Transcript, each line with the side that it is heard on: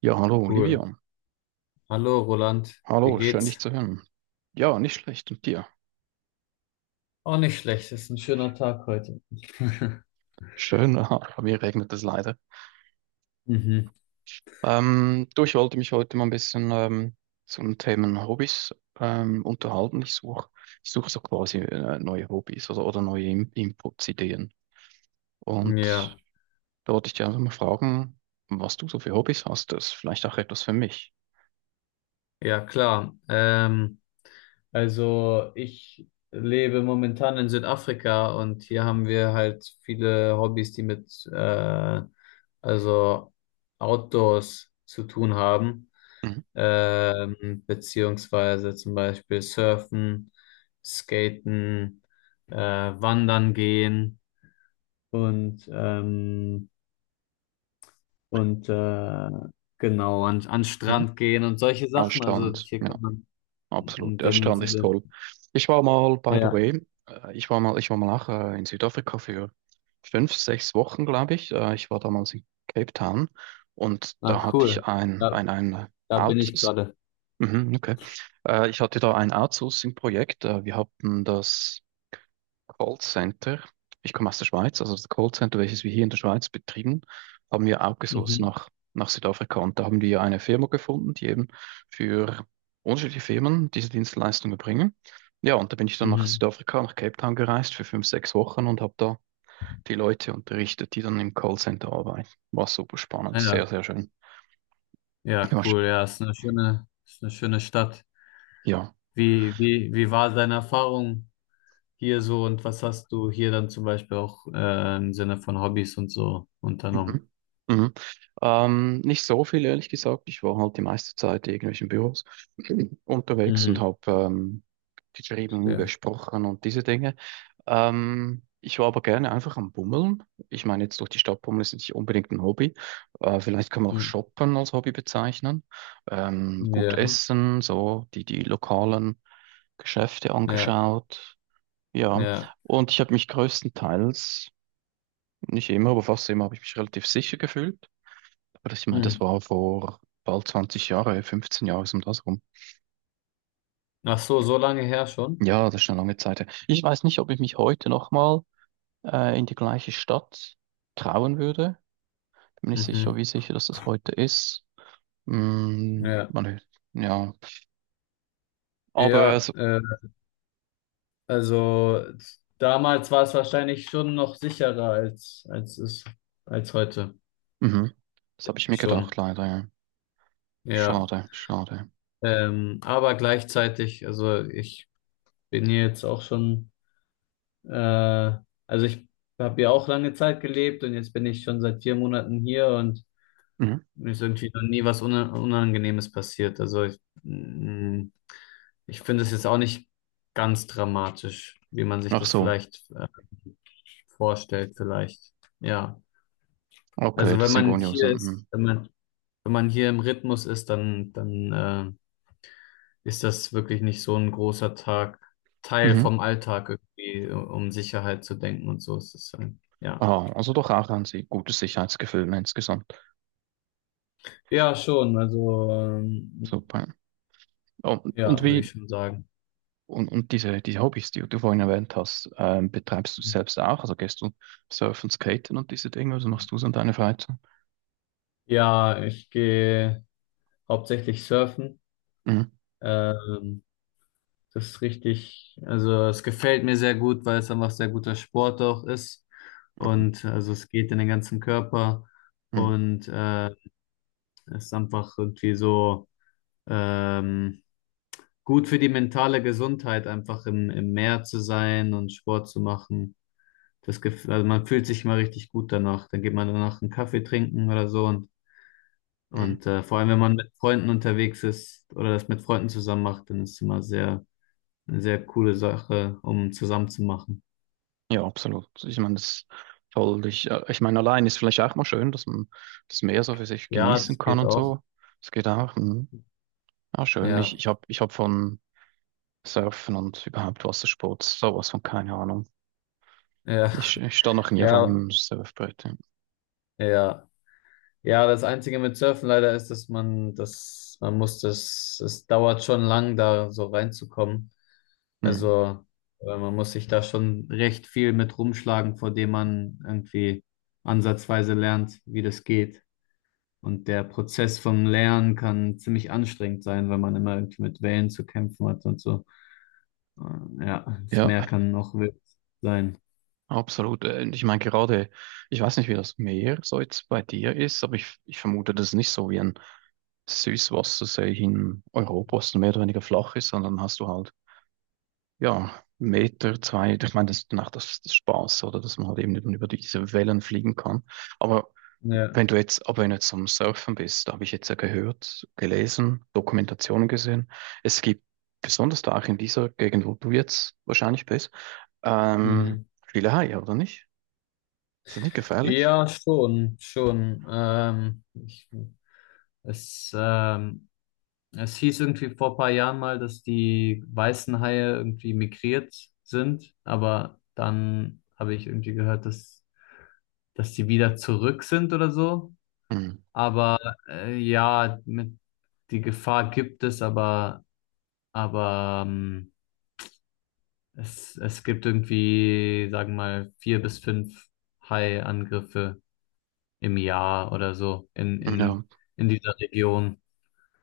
right: Ja, hallo Olivia.
left: Cool. Hallo Roland, wie
right: Hallo, schön dich
left: geht's?
right: zu hören. Ja, nicht schlecht. Und dir?
left: Auch nicht schlecht, ist ein schöner Tag heute.
right: Schön, aha, bei mir regnet es leider.
left: Mhm.
right: Du, ich wollte mich heute mal ein bisschen zum Thema Hobbys unterhalten. Ich suche so quasi neue Hobbys oder neue In Inputs, Ideen. Und
left: Ja,
right: da wollte ich dich einfach mal fragen, was du so für Hobbys hast. Das ist vielleicht auch etwas für mich.
left: ja klar. Also ich lebe momentan in Südafrika und hier haben wir halt viele Hobbys, die mit also Outdoors zu tun haben,
right: Mhm.
left: beziehungsweise zum Beispiel Surfen, Skaten, Wandern gehen und, ähm, und genau, an den
right: Mhm.
left: Strand gehen und solche
right: Ah,
left: Sachen. Also hier
right: ja,
left: kann man
right: absolut.
left: in
right: Der
left: dem
right: Strand ist
left: Sinne.
right: toll. Ich war mal, by the
left: Ja,
right: way, ich war mal auch in Südafrika für 5, 6 Wochen, glaube ich. Ich war damals in Cape Town und
left: ah,
right: da hatte ich
left: cool. Da,
right: ein
left: da bin ich
right: Outs
left: gerade.
right: Mhm, okay. Ich hatte da ein Outsourcing-Projekt. Wir hatten das Callcenter. Ich komme aus der Schweiz, also das Callcenter, welches wir hier in der Schweiz betrieben, haben wir outgesourced
left: Mhm.
right: nach Südafrika. Und da haben wir eine Firma gefunden, die eben für unterschiedliche Firmen diese Dienstleistung erbringen. Ja, und da bin ich dann nach
left: Mhm.
right: Südafrika, nach Cape Town gereist für 5, 6 Wochen und habe da die Leute unterrichtet, die dann im Callcenter arbeiten. War super spannend,
left: Ah, ja,
right: sehr, sehr schön.
left: ja,
right: Ja,
left: cool. Ja, ist eine schöne Stadt.
right: ja.
left: Wie war deine Erfahrung hier so und was hast du hier dann zum Beispiel auch im Sinne von Hobbys und so unternommen?
right: Mhm. Mhm. Nicht so viel, ehrlich gesagt. Ich war halt die meiste Zeit in irgendwelchen Büros unterwegs und
left: Mhm.
right: habe geschrieben,
left: Ja.
right: gesprochen und diese Dinge. Ich war aber gerne einfach am Bummeln. Ich meine, jetzt durch die Stadt bummeln ist nicht unbedingt ein Hobby. Vielleicht kann man auch
left: Mhm.
right: Shoppen als Hobby bezeichnen. Gut
left: Ja,
right: essen, so die lokalen Geschäfte
left: ja,
right: angeschaut. Ja,
left: ja.
right: und ich habe mich größtenteils, nicht immer, aber fast immer, habe ich mich relativ sicher gefühlt. Aber ich meine, das
left: Mhm.
right: war vor bald 20 Jahre, 15 Jahre, so um das rum.
left: Ach so, so lange her schon?
right: Ja, das ist eine lange Zeit her. Ich weiß nicht, ob ich mich heute nochmal in die gleiche Stadt trauen würde. Bin nicht sicher,
left: Mhm.
right: wie sicher, dass das heute ist. Mm,
left: Ja,
right: man, ja, aber
left: ja,
right: also,
left: also damals war es wahrscheinlich schon noch sicherer als heute.
right: mhm. Das habe ich mir gedacht,
left: Schon,
right: leider. Ja.
left: ja.
right: Schade, schade.
left: Aber gleichzeitig, also ich bin hier jetzt auch schon, äh, also ich habe hier auch lange Zeit gelebt und jetzt bin ich schon seit 4 Monaten hier und
right: Mhm.
left: mir ist irgendwie noch nie was Unangenehmes passiert. Also ich finde es jetzt auch nicht ganz dramatisch, wie man sich
right: Ach
left: das
right: so,
left: vielleicht vorstellt vielleicht. Ja,
right: okay,
left: also
right: das
left: wenn
right: sind
left: man
right: Gonios.
left: hier
right: Mhm.
left: ist, wenn man hier im Rhythmus ist, dann ist das wirklich nicht so ein großer Tag, Teil
right: Mhm.
left: vom Alltag irgendwie, um Sicherheit zu denken und so ist es dann. Ja,
right: Ah, also doch auch ein gutes Sicherheitsgefühl insgesamt.
left: ja, schon. Also
right: Super. Und, und
left: ja, würde ich
right: wie,
left: schon sagen.
right: Und diese, diese Hobbys, die du vorhin erwähnt hast, betreibst du selbst auch? Also gehst du surfen, skaten und diese Dinge? Also machst du es an deiner Freizeit?
left: Ja, ich gehe hauptsächlich surfen.
right: Mhm.
left: Ähm, Das ist richtig, also es gefällt mir sehr gut, weil es einfach sehr guter Sport auch ist.
right: Mhm.
left: Und also es geht in den ganzen Körper
right: Mhm.
left: und es ist einfach irgendwie so ähm, gut für die mentale Gesundheit, einfach im Meer zu sein und Sport zu machen. Das gef also man fühlt sich mal richtig gut danach. Dann geht man danach einen Kaffee trinken oder so. Und,
right: Mhm.
left: und äh, vor allem, wenn man mit Freunden unterwegs ist oder das mit Freunden zusammen macht, dann ist es immer sehr, eine sehr coole Sache, um zusammen zu machen.
right: Ja, absolut. Ich meine, das ist toll. Ich, ich meine, allein ist vielleicht auch mal schön, dass man das Meer so für sich
left: Ja,
right: genießen
left: das
right: kann
left: geht
right: und
left: auch.
right: so. Das geht auch. Mhm. Ja, schön. Ich,
left: Ja,
right: ich habe ich hab von Surfen und überhaupt Wassersport sowas von keine Ahnung.
left: ja,
right: Ich stand noch nie auf
left: ja,
right: einem Surfbrett. Ja.
left: ja. Ja, das Einzige mit Surfen leider ist, dass man das, man muss das, es dauert schon lang, da so reinzukommen.
right: Mhm.
left: Also, man muss sich da schon recht viel mit rumschlagen, vor dem man irgendwie ansatzweise lernt, wie das geht. Und der Prozess vom Lernen kann ziemlich anstrengend sein, weil man immer irgendwie mit Wellen zu kämpfen hat und so. Ja, das
right: Ja.
left: Meer kann auch wild sein.
right: Absolut. Und ich meine gerade, ich weiß nicht, wie das Meer so jetzt bei dir ist, aber ich vermute, das ist nicht so wie ein Süßwassersee in Europa, was mehr oder weniger flach ist, sondern hast du halt, ja, Meter, zwei, ich meine, das ist danach das Spaß, oder, dass man halt eben über diese Wellen fliegen kann. Aber
left: Ja.
right: wenn du jetzt, aber wenn du jetzt am Surfen bist, da habe ich jetzt ja gehört, gelesen, Dokumentationen gesehen, es gibt, besonders da auch in dieser Gegend, wo du jetzt wahrscheinlich bist, ähm,
left: Mhm.
right: viele Haie, oder nicht? Ist das nicht gefährlich?
left: Ja, schon, schon. Es, ähm, es hieß irgendwie vor ein paar Jahren mal, dass die weißen Haie irgendwie migriert sind, aber dann habe ich irgendwie gehört, dass die wieder zurück sind oder so.
right: Hm.
left: Aber ja, die Gefahr gibt es, aber es gibt irgendwie, sagen wir mal, vier bis fünf Hai-Angriffe im Jahr oder so in,
right: Ja,
left: in, in dieser Region.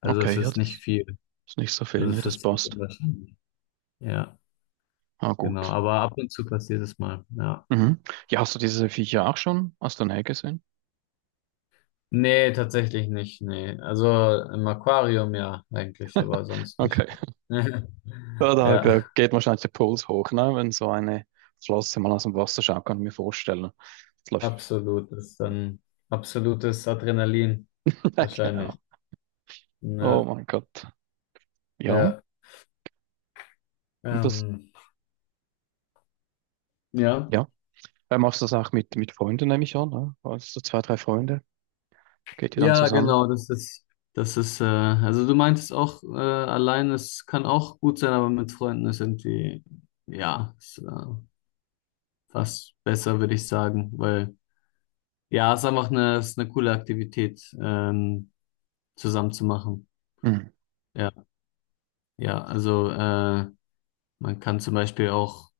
left: Also es
right: okay, ja,
left: ist nicht
right: das
left: viel.
right: ist nicht so viel,
left: Also
right: ne,
left: es
right: das
left: ist ziemlich
right: passt.
left: unwahrscheinlich. Ja,
right: Ah,
left: genau.
right: gut.
left: Aber ab und zu passiert es mal. Ja.
right: Mhm. Ja, hast du diese Viecher auch schon aus der Nähe gesehen?
left: Nee, tatsächlich nicht. Nee. Also im Aquarium ja eigentlich, aber sonst nicht.
right: Okay. Ja,
left: Ja,
right: da geht wahrscheinlich der Puls hoch, ne? Wenn so eine Flosse mal aus dem Wasser schaut, kann ich mir vorstellen. Das läuft.
left: absolut. Das ist dann absolutes Adrenalin
right: Ja, genau.
left: wahrscheinlich.
right: Oh
left: Ja,
right: mein Gott. Ja,
left: ja.
right: und das,
left: Ähm, ja.
right: ja. Machst du das auch mit Freunden, nehme ich an, ne? Also zwei, drei Freunde, geht ihr dann
left: Ja,
right: zusammen?
left: genau, also du meintest auch, allein, es kann auch gut sein, aber mit Freunden ist irgendwie, ja, fast besser, würde ich sagen, weil, ja, es ist einfach es ist eine coole Aktivität, zusammen zu machen.
right: Mhm.
left: Ja, ja, also, man kann zum Beispiel auch,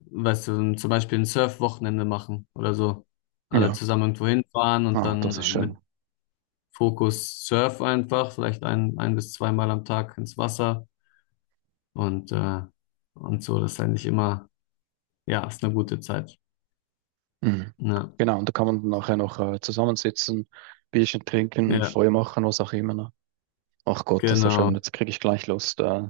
left: weißt du, zum Beispiel ein Surf-Wochenende machen oder so. Alle
right: Ja,
left: zusammen irgendwo hinfahren und
right: ah, das ist
left: dann
right: schön.
left: mit Fokus Surf einfach, vielleicht ein bis zweimal am Tag ins Wasser und, äh, und so. Das ist eigentlich immer, ja, ist eine gute Zeit.
right: Mhm.
left: Ja,
right: Genau, und da kann man dann nachher noch zusammensitzen, Bierchen trinken,
left: ja,
right: Feuer machen, was auch immer, ne? Ach Gott, das ist ja schön.
left: genau.
right: Jetzt kriege ich gleich Lust,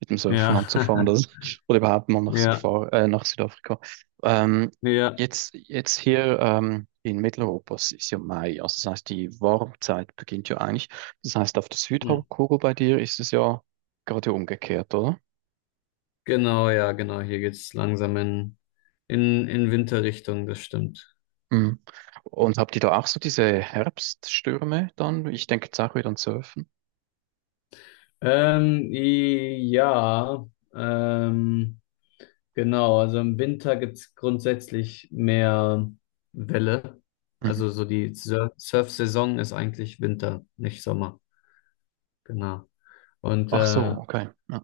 right: mit dem Surfen
left: Ja,
right: anzufangen. Das, oder überhaupt mal nach,
left: ja,
right: Safari, nach Südafrika. Ähm,
left: ja.
right: jetzt hier in Mitteleuropa es ist ja Mai. Also das heißt, die Warmzeit beginnt ja eigentlich. Das heißt, auf der
left: Hm.
right: Südhalbkugel bei dir ist es ja gerade umgekehrt, oder?
left: Genau, ja, genau. Hier geht's langsam in, in Winterrichtung, das stimmt.
right: Mhm. Und habt ihr da auch so diese Herbststürme dann? Ich denke jetzt auch wieder an Surfen.
left: Ja, ähm, genau. Also im Winter gibt es grundsätzlich mehr Welle.
right: Mhm.
left: Also so die Surf-Saison ist eigentlich Winter, nicht Sommer. Genau. Und
right: Ach so,
left: äh,
right: okay. Ja.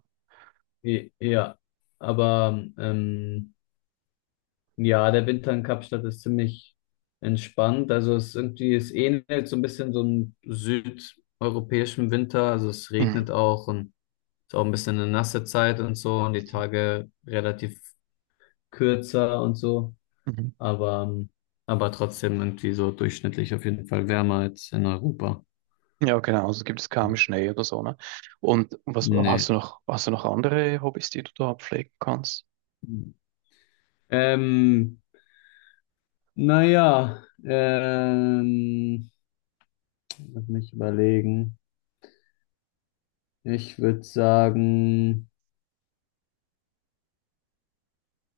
left: I- Ja, aber ja, der Winter in Kapstadt ist ziemlich entspannt. Also es ist irgendwie, es ähnelt so ein bisschen so einem südeuropäischen Winter. Also es
right: Mhm.
left: regnet auch und ist auch ein bisschen eine nasse Zeit und so und die Tage relativ kürzer und so.
right: Mhm.
left: Aber, ähm, aber trotzdem irgendwie so durchschnittlich auf jeden Fall wärmer als in Europa.
right: Ja, genau. Also gibt es kaum Schnee oder so, ne? Und was
left: Nee.
right: hast du noch andere Hobbys, die du da pflegen kannst?
left: Ähm, naja, lass mich überlegen. Ich würde sagen,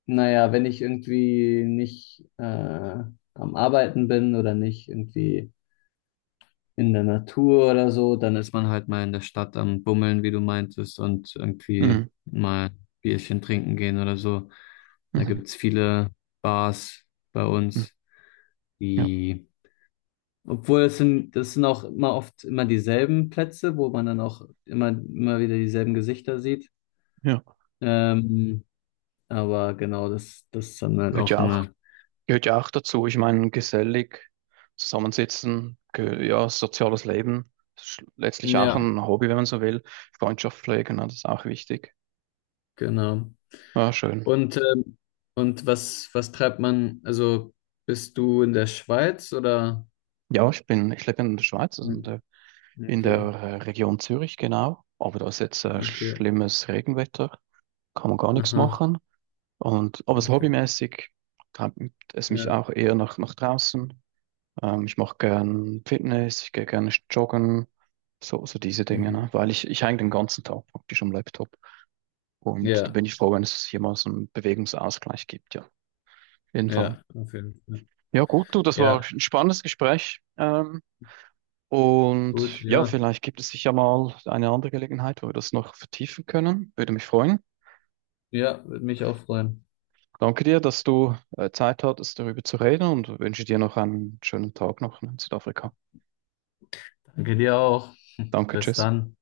left: naja, wenn ich irgendwie nicht am Arbeiten bin oder nicht irgendwie in der Natur oder so, dann ist man halt mal in der Stadt am Bummeln, wie du meintest, und irgendwie
right: Mhm.
left: mal Bierchen trinken gehen oder so. Da
right: Mhm.
left: gibt's viele Bars bei
right: Mhm.
left: uns,
right: Ja,
left: die, obwohl es sind, das sind auch immer oft immer dieselben Plätze, wo man dann auch immer, immer wieder dieselben Gesichter sieht.
right: ja.
left: Ähm, Aber genau, das ist dann halt
right: Gehört
left: auch
right: ja auch,
left: eine,
right: gehört ja auch dazu. Ich meine, gesellig zusammensitzen, ge ja, soziales Leben, letztlich auch
left: Ja.
right: ein Hobby, wenn man so will. Freundschaft pflegen, ne, das ist auch wichtig.
left: Genau.
right: Ja, schön.
left: Und, ähm, und was treibt man, also bist du in der Schweiz oder?
right: Ja, ich lebe in der Schweiz, also
left: Hm,
right: in der
left: okay,
right: Region Zürich, genau. Aber da ist jetzt
left: okay,
right: schlimmes Regenwetter, kann man gar nichts
left: aha,
right: machen. Und aber so
left: okay,
right: hobbymäßig treibt es mich
left: ja,
right: auch eher nach draußen. Ich mache gern Fitness, ich gehe gerne joggen, so, so diese Dinge,
left: mhm.
right: ne? Weil ich hänge den ganzen Tag praktisch am Laptop. Und da
left: Ja,
right: bin ich froh, wenn es hier mal so einen Bewegungsausgleich gibt, ja. Auf jeden Fall.
left: ja, auf jeden Fall.
right: Ja, gut, du, das war
left: Ja,
right: ein spannendes Gespräch.
left: gut,
right: Und ja,
left: ja,
right: vielleicht gibt es sicher mal eine andere Gelegenheit, wo wir das noch vertiefen können. Würde mich freuen.
left: ja, würde mich auch freuen.
right: Danke dir, dass du Zeit hattest, darüber zu reden und wünsche dir noch einen schönen Tag noch in Südafrika.
left: Danke dir auch.
right: Danke,
left: Bis
right: tschüss.
left: dann.